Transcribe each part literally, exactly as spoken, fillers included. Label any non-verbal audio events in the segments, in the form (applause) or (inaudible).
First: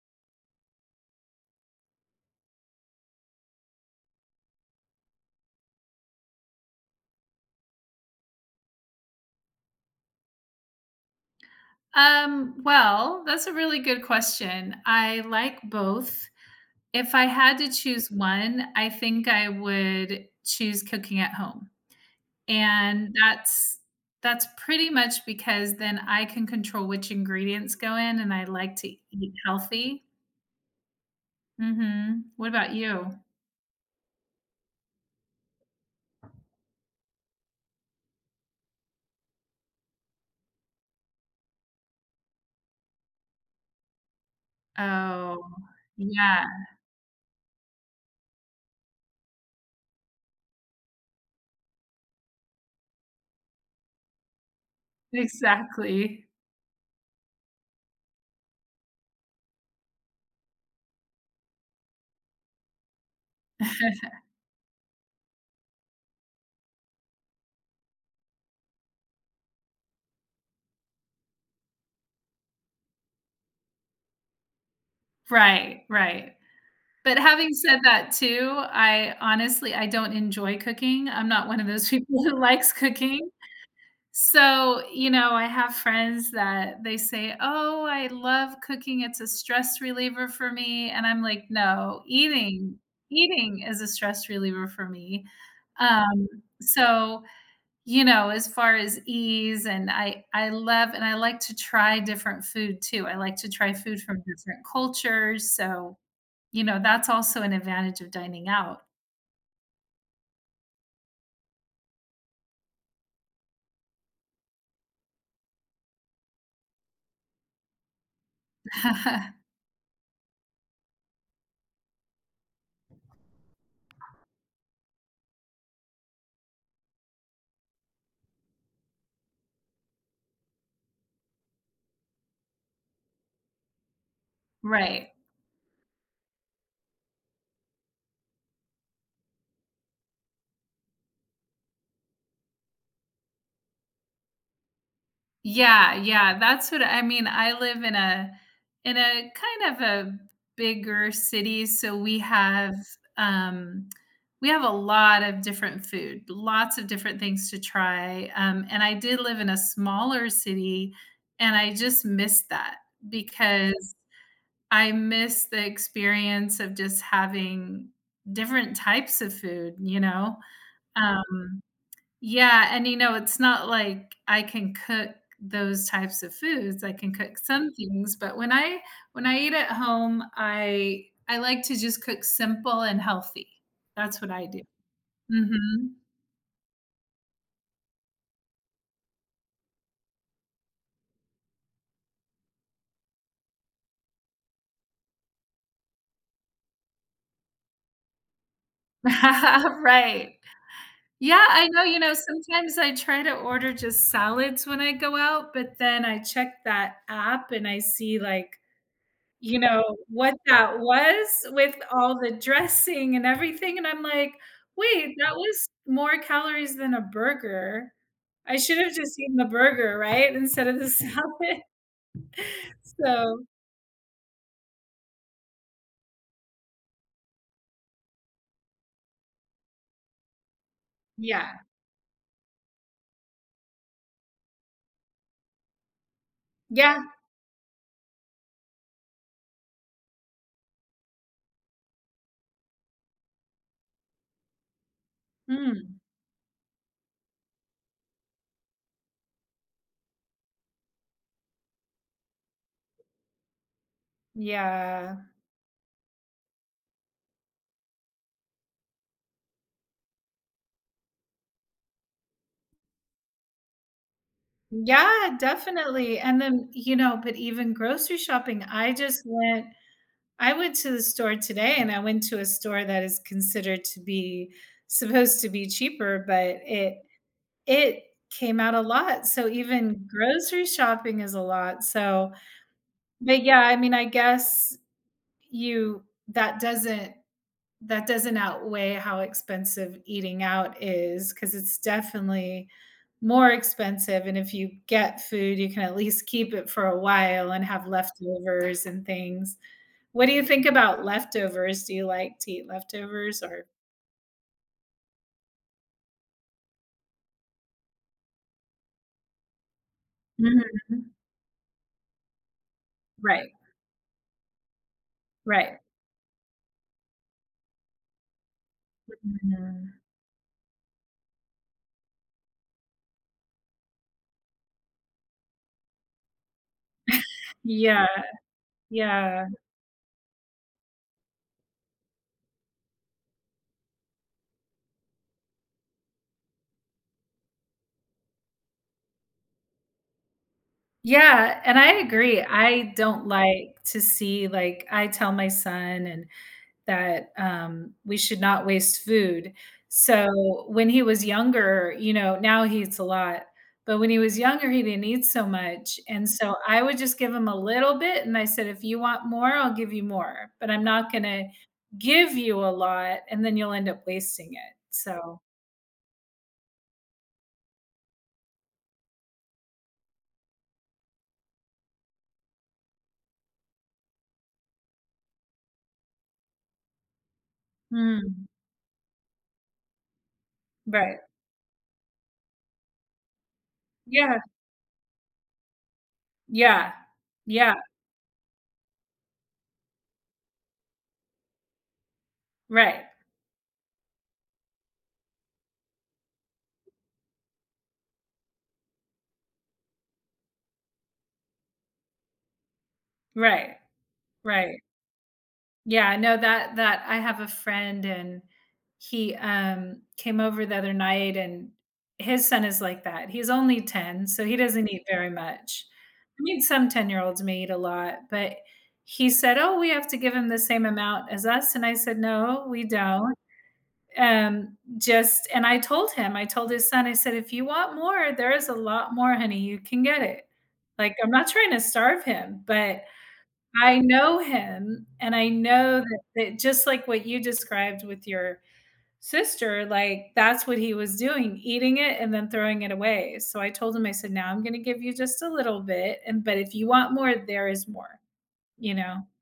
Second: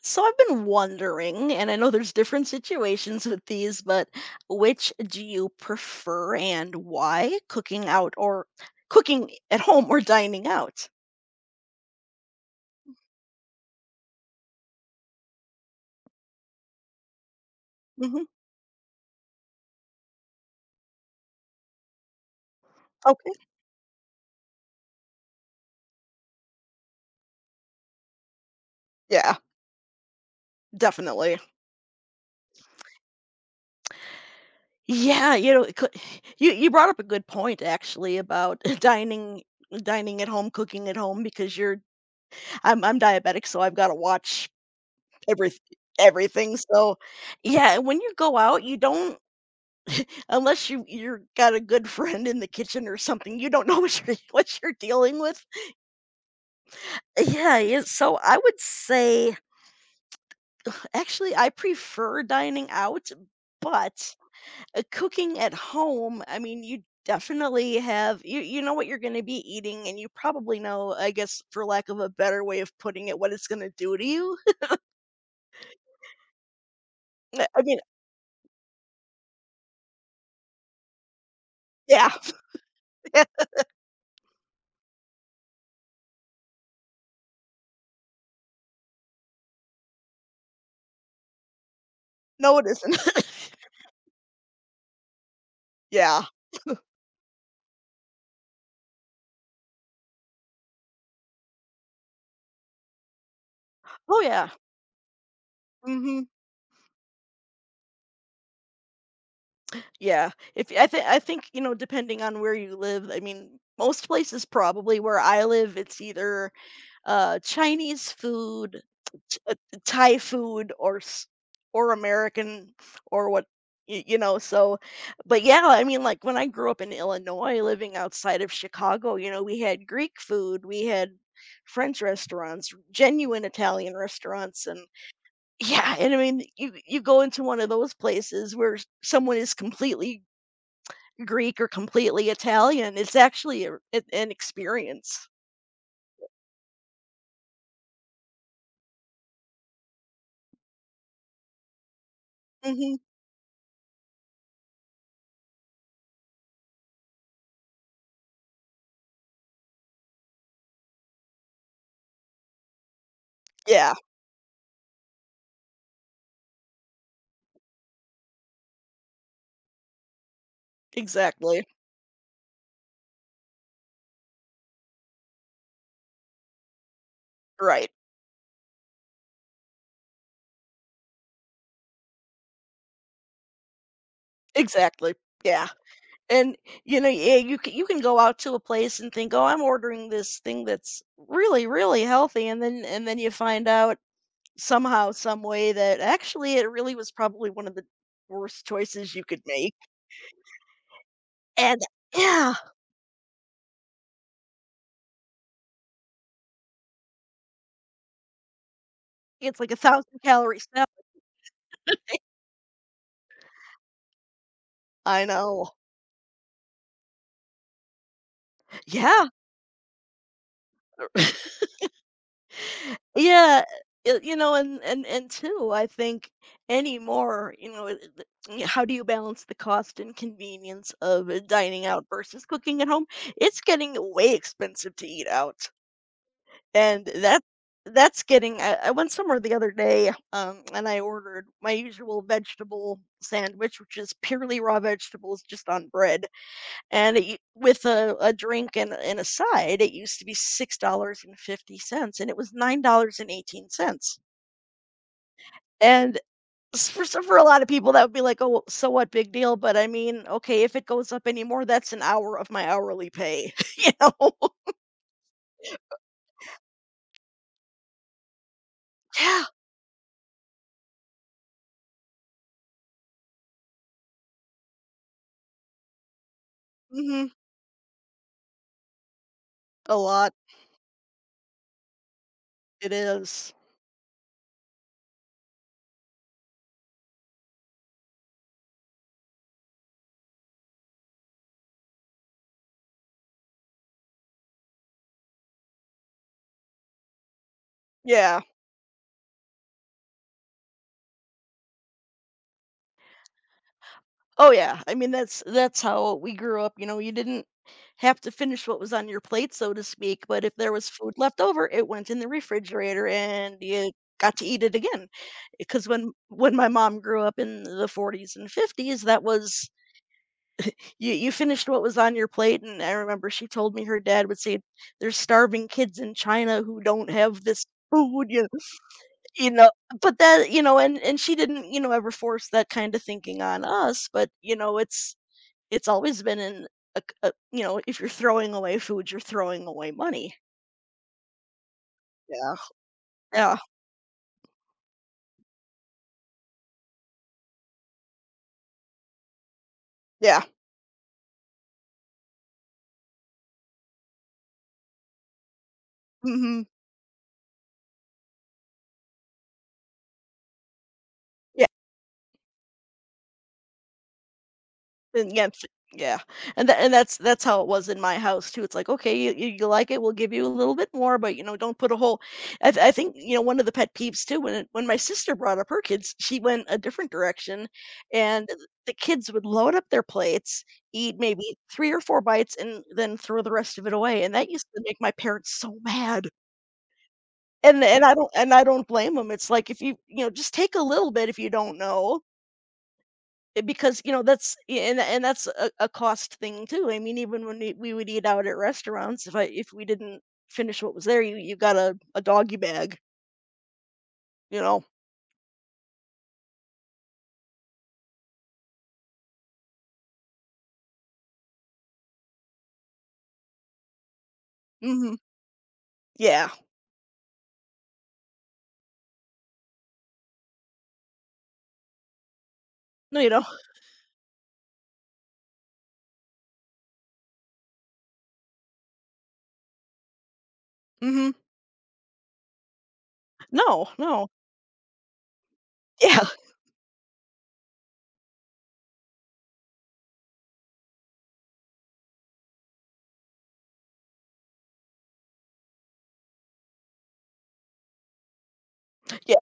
So I've been wondering, and I know there's different situations with these, but which do you prefer and why? Cooking out or cooking at home or dining out? Um, well, that's a really good question. I like both. If I had to choose hmm one, I think I would choose cooking at home. And Okay. that's that's pretty much because then I can control which ingredients go in and I like to eat Yeah, healthy. definitely. Mhm. What about you? Yeah, you know, it cou- you you brought up a good point actually about (laughs) dining dining at home, cooking at home because you're I'm I'm diabetic, so I've got to watch every Oh, yeah. everything. So, yeah, when you go out, you don't. Unless you you're got a good friend in the kitchen or something, you don't know what you're (laughs) what you're dealing with. Exactly. Yeah, yeah, so I would say (sighs) actually, I prefer dining out, but, uh, cooking at home, I mean, you definitely have you you know what you're gonna be eating, and you probably know, I guess, for lack of a better way of putting it, what it's gonna do to you. Right, right. But (laughs) having I mean said that too, I honestly I don't enjoy cooking. I'm not one of those (laughs) yeah, people who likes (laughs) yeah, cooking. So, you know, I have friends that they say, "Oh, I love cooking. It's a stress reliever for me." And I'm like, "No, no, it eating isn't. (laughs) eating is a stress reliever for me." Yeah. Um, so, you know, as far as ease and I I love and I like to try different food too. I like to try food from Oh, yeah. different cultures. So, Mhm. you know, that's also an advantage of dining out. Yeah, if I think I think you know, depending on where you live, I mean, most places probably where I live, it's either uh, Chinese food, Ch- (laughs) uh, Thai food, or s- or American, or what y- you know. So, but yeah, I mean, like when I grew up in Illinois, living outside of Chicago, you know, we had Greek food, we had French restaurants, genuine Italian restaurants, and Right. yeah, and I mean, you you go into one of those places where someone is completely Greek or completely Italian, it's actually a an an experience. Yeah, yeah, that's what I mean, I live in a in a kind of a bigger city, so we have, Mhm. um, we have a lot of different food, lots of different things to try, um, and I did live in a smaller city, and I just missed that because Yeah, I miss the experience of just having different types of food, you know? Um. exactly. Yeah, and, you know, it's not like I can cook those types of foods, I can cook some Right. things, but when I when I eat at home, I I like to just cook simple and healthy. That's what I do. Exactly. Yeah, Mhm. and, you know, yeah, you can you can go out to a place and think, "Oh, I'm ordering this thing that's really, really healthy," and then and then you find out somehow, some way that actually it really was probably one of the worst choices you could make, (laughs) Right. Yeah, I and know, you know, yeah, sometimes I try to order just salads when I go out, but then I check that app and I see, like, you it's like a know, one thousand what calorie that salad. was with all the dressing and everything, and I'm like, "Wait, I that was know. more calories than a burger. I should have just Yeah. eaten the burger, right, instead of the (laughs) salad." (laughs) So, Yeah, y you know, and and and two, I think anymore, you know, it it y how do you balance the cost and convenience of, uh, yeah. dining out versus cooking at home? It's getting way expensive to eat out, Yeah. and that that's getting I I went somewhere the other day, um, and I ordered my usual vegetable sandwich, which is purely raw vegetables just on Mm. bread, and it u with a a drink and and a side, it used to be six dollars and fifty cents, and fifty cents, and it was nine dollars and eighteen cents. Yeah. And s for so for a lot of people, that would be like, "Oh, so what, big deal?" But I mean, okay, if it goes up anymore, that's an hour of my hourly pay, (laughs) you know? (laughs) Yeah, definitely, and then, you know, but even grocery shopping, I just Yeah. went I went to the store today, and I went to a store that is considered to be supposed to be cheaper, but it Mhm. It came out a lot, so A even lot. grocery shopping is a lot, so It but is. yeah, I mean, I guess you that doesn't that doesn't outweigh how expensive eating out is because it's definitely more expensive, and if you get food, you can at least keep it for a while and have Yeah. leftovers and things. What do you think about leftovers? Do you like to eat leftovers or Oh, yeah. I mean, that's that's how we grew up, you know, you didn't have to finish what was on your plate, so to speak, but if there was Mhm. food left over, it went in the refrigerator Right, and you got to eat it again right. because when when my mom grew up in the forties and fifties, that was Mhm. You you finished what was on your plate, and I remember she told me her dad would say, "There's starving kids in China who don't have this Yeah, food," you know. yeah. You know? But that you know, and and she didn't, you know, ever force that kind of thinking on us, but, you know, it's it's always been in a c a you know, if you're throwing away food, you're throwing away money. Yeah, and I agree. Yeah. I don't Yeah. like to see, like I tell my son and that, um, we should not waste food. Yeah. So, when he was younger, you know, now he eats a lot, but when he was younger, he didn't eat so much, and so Mhm. I would just give him a little bit, and I said, "If you want more, I'll give you more, but I'm not gonna give you a lot, and then you'll end up wasting it." And So yeah, it's yeah, and tha and that's that's how it was in my house too. It's like, "Okay, you you you like it, we'll give you a little bit more, but, you know, don't put a whole." I th I think, you know, one of the pet peeves too, when it, when my sister brought up her kids, she went a different direction, mm, and th the kids would load up their plates, eat right. maybe three or four bites, and then throw the rest of it away, and Yeah, that used to make my parents so mad. yeah, yeah, And and I don't and I don't blame blame them. It's like, if you you know, just take a little bit if you don't know. right, Eh, because, you know, that's a and and that's a a cost thing too. I mean, even when we we would eat out at restaurants, if I if we didn't finish what was there, you you got a a doggy bag, right, you right. know? Yeah, no, that that I have a friend and he, um, came over the other night and his son is like that. He's only ten, so he doesn't eat Mhm. very much. I Yeah. mean, some ten-year-olds may eat a lot, but he said, "Oh, we have to give him the same amount as us," and I said, "No, we No, you don't." know? Um, just and I told him, I told his son, I said, "If you want more, there is a lot more, honey, you can get it." Like, I'm Mhm. not trying to starve him, but No, I no. know him, and I know that Yeah, that just like what you described with your sister, like, that's what he was doing, eating it and then throwing it away, so I told him, I said, "Now I'm gonna give you just a little bit, and but if you want more, there is more," you know? (laughs) yeah,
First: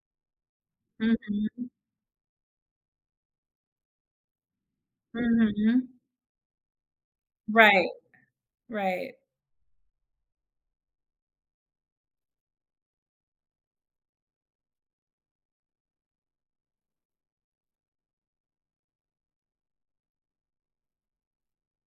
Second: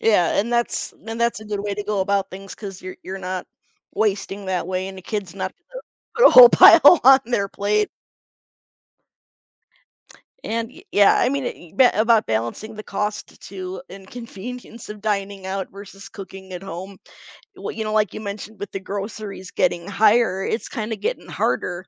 yeah, and that's and that's a good Mhm, way to go about things because you 'cause you're you're not wasting that way, and the kid's not gonna mhm. (laughs) put a whole (laughs) pile on their Right, plate. right, And y yeah, I mean, it ba about balancing the cost to and (laughs) convenience of dining out versus cooking at home. Well, you know, like you mentioned with the groceries getting higher, it's kind of getting harder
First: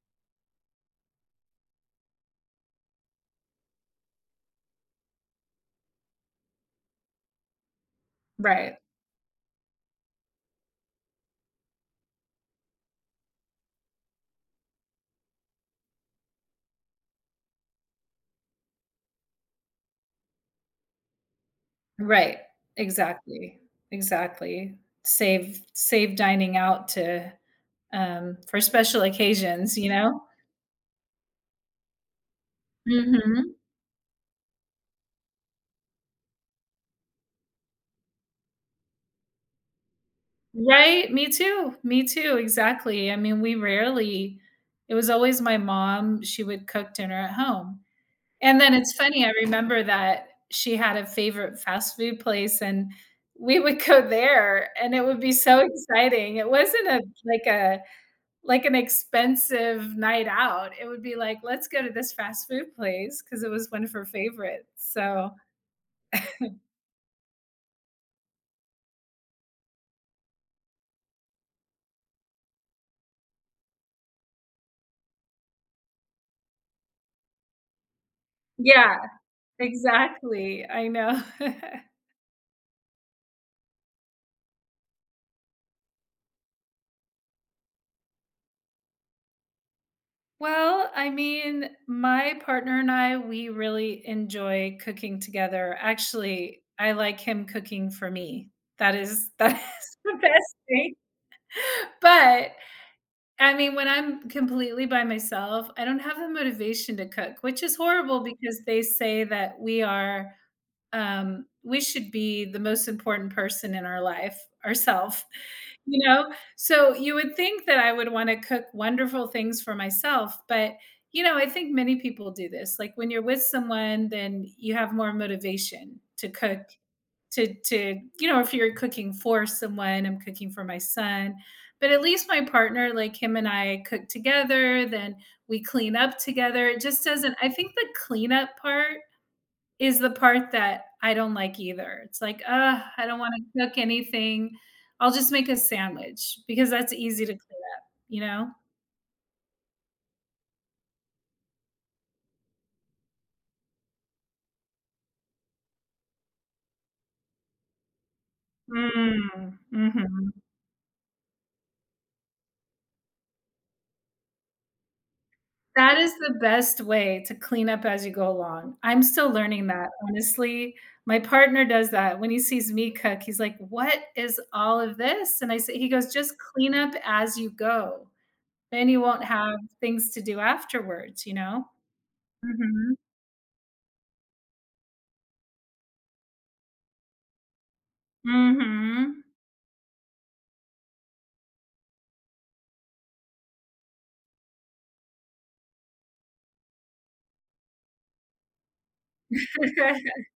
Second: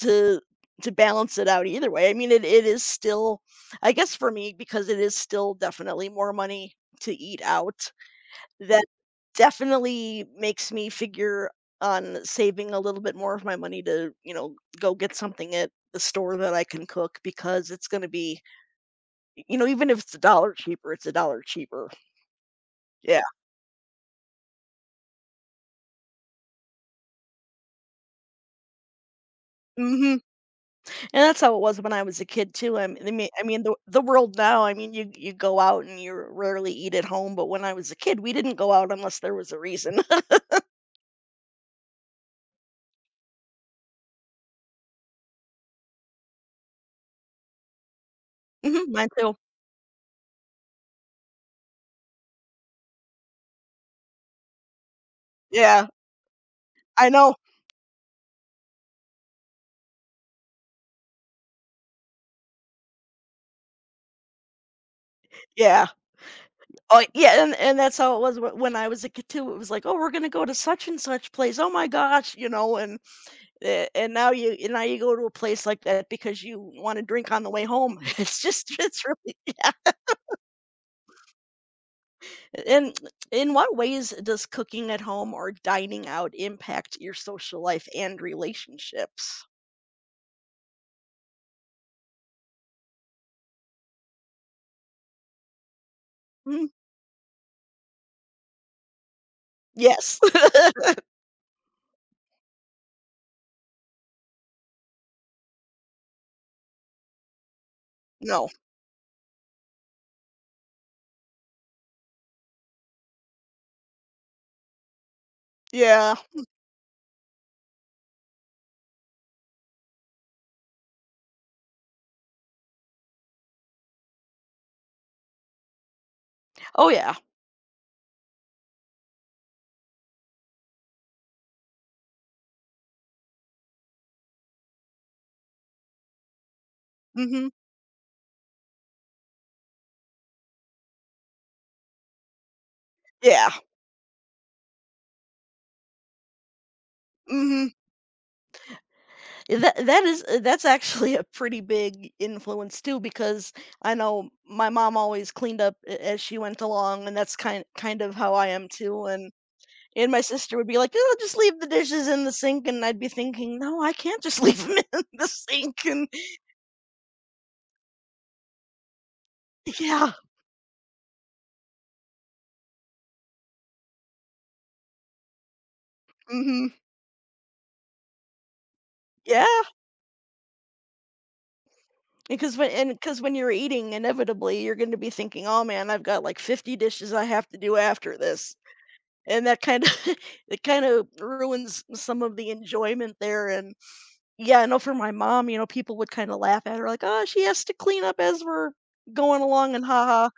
to to balance it out either way. I mean, it, it is still, I guess for me, because it is still definitely more money to eat out. right, That definitely makes me figure on saving a little bit more of my money to, you know, go get something at the store that I can cook because it's going to be, you know, even if it's a dollar cheaper, it's a dollar cheaper. right. Yeah. Exactly, exactly. Save save dining out to, um for special occasions, you hmm And know? that's how it was when I was a kid too. I m I mean I Mhm. mean, the the world now, I mean, you you go out and you rarely eat at home, but when I was a kid, we didn't go out unless there was a reason. (laughs) Right, me too, me too, exactly. I mean, we rarely it was always my mom, she would cook dinner at home, and then Mhm, it's mine funny, I too. remember that she had a favorite fast food place, and we would go there, and it would be so Yeah, exciting. It wasn't a I know. like a like an expensive night out, it would be like, "Let's go to this fast food place because it was one of her favorites, so Yeah. Oh, yeah, and and that's how it was wh when I was a kid too. It was like, "Oh, we're gonna go to such and such place. Oh my gosh," you know, and a and now you and now you go to a place like that because you wanna drink on the way home. (laughs) It's just yeah, it's really (laughs) yeah. exactly, I know." (laughs) And in what ways does cooking at home or dining out impact your social life and relationships? Well, I mean, my partner and I, we really enjoy cooking together. Actually, Mm, I like him cooking for me. That is (laughs) that is the yes. (laughs) best thing. But I mean, when I'm completely by myself, I don't have the motivation to cook, which is horrible No. because they say that we are um, we should be the most important person in our life, ourselves, (laughs) you Yeah. know? So you would think that I would want to cook wonderful things for myself, but you know, I think many people do this. Like when you're with someone, then you have more motivation to cook, Oh, yeah. to to, you know, if you're cooking for someone, I'm cooking for my son. But at least my partner, like him and I cook together, then we clean up together. It just doesn't, I Mhm. think the cleanup part is the part that I don't like either. It's like, "Ugh, I don't wanna Yeah. cook anything. I'll just make a sandwich," because that's easy to clean Mhm. up, you know? That that is uh, that's actually a pretty big influence too because I know my mom always cleaned up a- as she went along and that's kind kind of how I am too and Mm, mhm. and my sister would be like, "Oh, just leave the dishes in the sink," and I'd be thinking, "No, I can't just leave them (laughs) in the sink." That And is the best way to clean up as you go along. I'm still learning that, yeah. honestly. My partner does that. When he sees me cook, he's like, "What is all of this?" And I say he goes, "Just Mhm. clean up as you go. Then you won't Yeah, have things to do afterwards," you know? because when and Mhm. because when you're eating, inevitably, you're gonna be thinking, "Oh, man, I've got, like, fifty dishes I have to do after this," Mhm. and that kinda (laughs) it kinda ruins some of the enjoyment there, and yeah, I know for my mom, you know, people would kinda laugh at her like, "Oh, she has to clean up as we're going along," and (laughs) haha.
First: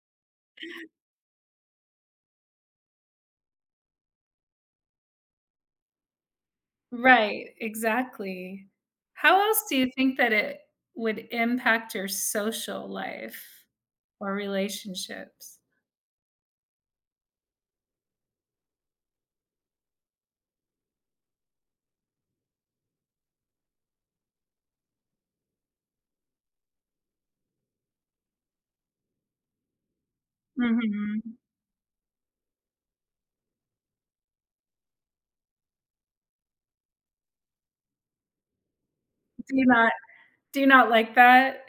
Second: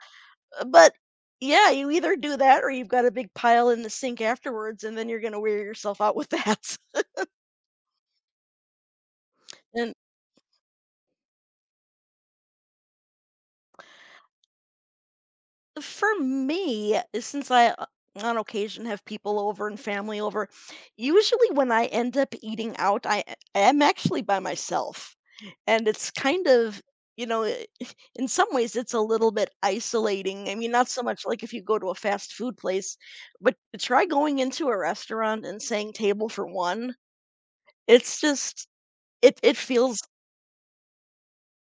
uh, but yeah, you either do that or you've got a big pile in the sink afterwards, and then you're gonna wear yourself out with that, Right, exactly. How (laughs) else do you and think that it would impact your social life or relationships? for me, since I uh, on occasion have people over and family over, usually when I end up eating out, I am actually by myself. And it's kind of, you know, i- (laughs) in some ways it's a little bit isolating. I mean, not so much Mhm. like if you go to a fast food place, but try going into a restaurant and saying table for one. It's just it Do it you not feels do you not like that?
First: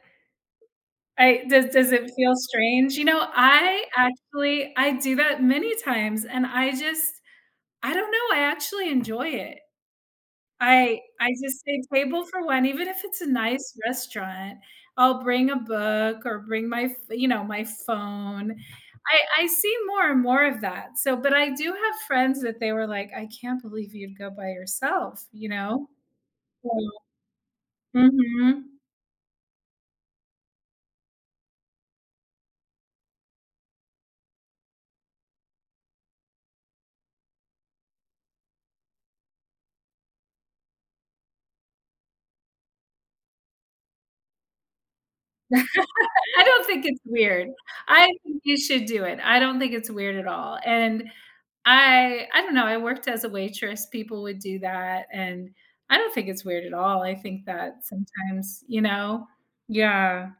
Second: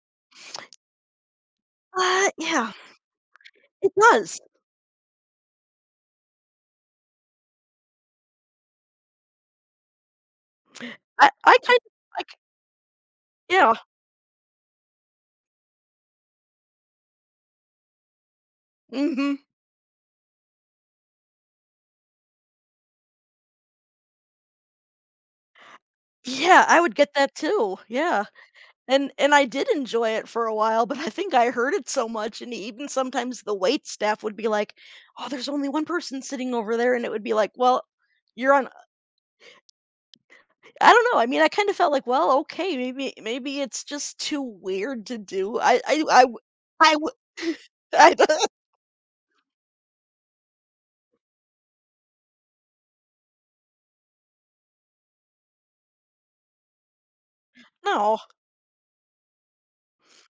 I does does it uh feel yeah, strange? You know, I it does. actually I do that many times, and I just I don't know, I actually enjoy it. I I I I just kind say of table like for one, even if it's a yeah. nice restaurant, I'll bring a book or bring my ph you know, my phone. Mhm. I I see more and more of that. So but I do have friends that they were like, "I can't believe you'd go by yourself," you know? Yeah, So I would get that too. Yeah. mhm. And and I did enjoy it for a while, but I think I heard it so much and even sometimes the wait staff would be like, "Oh, there's only one person sitting over there." And it would be like, "Well, you're on I don't know. I mean, I kind of felt like, "Well, okay, maybe maybe it's just too weird to do." I I I w- I don't think I it's w- weird. (laughs) I I think don't you should do it. I don't think it's weird at all, and I I don't know, I worked as a waitress, people would do that, and I don't think it's weird at all, I think that (laughs) no. sometimes you know? Yeah.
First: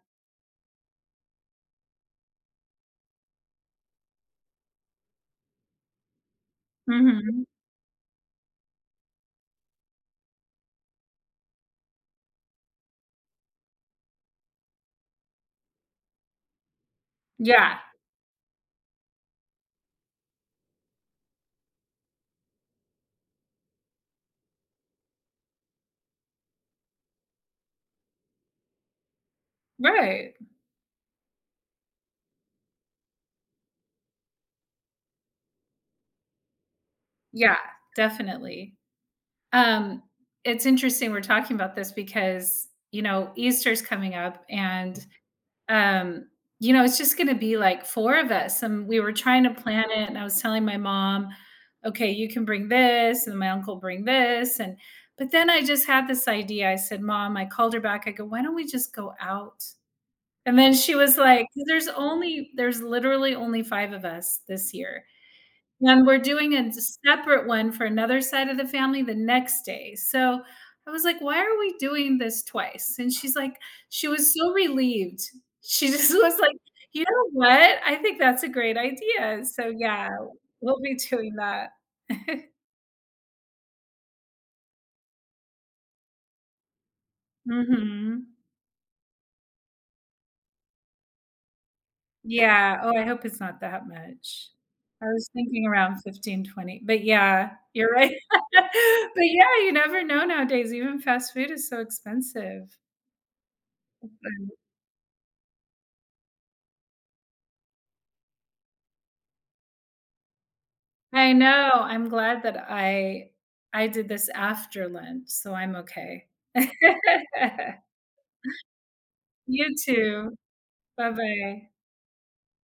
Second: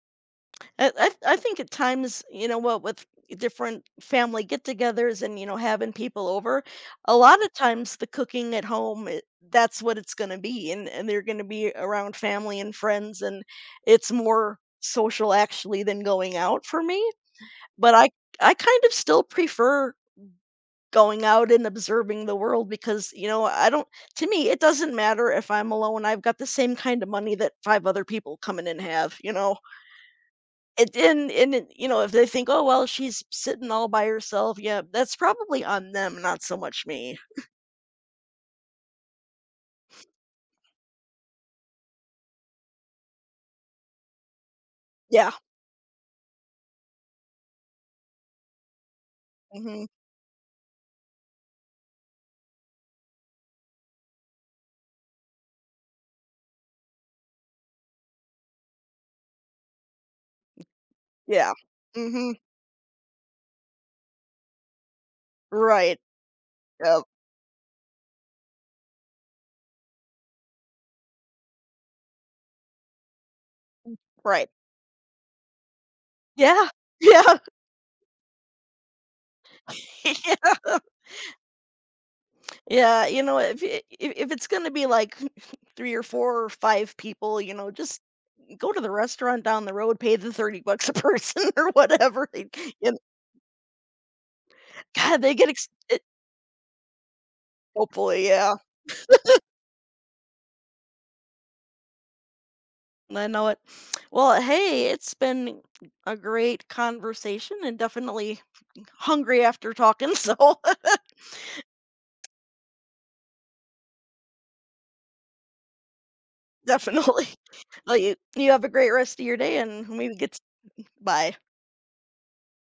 I, I I think at times, you know what, with different family get-togethers and you know having people over, a lot Mhm. of times the cooking at home it, that's what it's going to be, and and they're going to be around family and friends, and it's more social actually than going out for me. Yeah. But I I kind of still prefer going out and observing the world because you know I don't to me it doesn't matter if I'm alone. I've got the same kind of money that five other people coming in have. You know. Right. And then and then, you know, if they think, "Oh, well, she's sitting all by herself," yeah, that's probably on them, not so much me. Yeah, definitely. Um, it's interesting we're talking about this because, you know, Easter's coming up, and Yeah. Um, you know, it's just gonna be like four of us, and we were trying to Mhm. plan it, and I was telling my mom, "Okay, you can bring this, and my uncle bring this," and but then I just had this idea. I said, "Mom," I called her back, I go, "Why don't we just go out?" And then she was like, Yeah. there's Mhm. only there's literally only five of us this year. Right. And we're doing a Yep. separate one for another side of the family the next day. So I was like, "Why are we doing this twice?" And she's like she was Right. so relieved. She just (laughs) was like, Yeah. "You know (laughs) Yeah. what? I think that's a great idea." So (laughs) yeah, we'll Yeah. be doing that. (laughs) Yeah, you know, if I if if it's gonna be, like, (laughs) three or four or five people, you know, just Mhm. go to the restaurant down the road, pay the thirty bucks a person (laughs) or whatever, and Yeah. Oh, and I hope it's not that much. I God, was they get thinking ex around it fifteen twenty, but yeah, you're right. hopefully, (laughs) yeah. But yeah, you never know nowadays, even fast food is so expensive. I know it. Well, hey, it's been a great conversation and definitely hungry after talking. (laughs) So I know. I'm glad that I I did this after Lent, so I'm okay. (laughs) definitely, well, you, you have a great rest of your day You and maybe too. get bye. Bye-bye.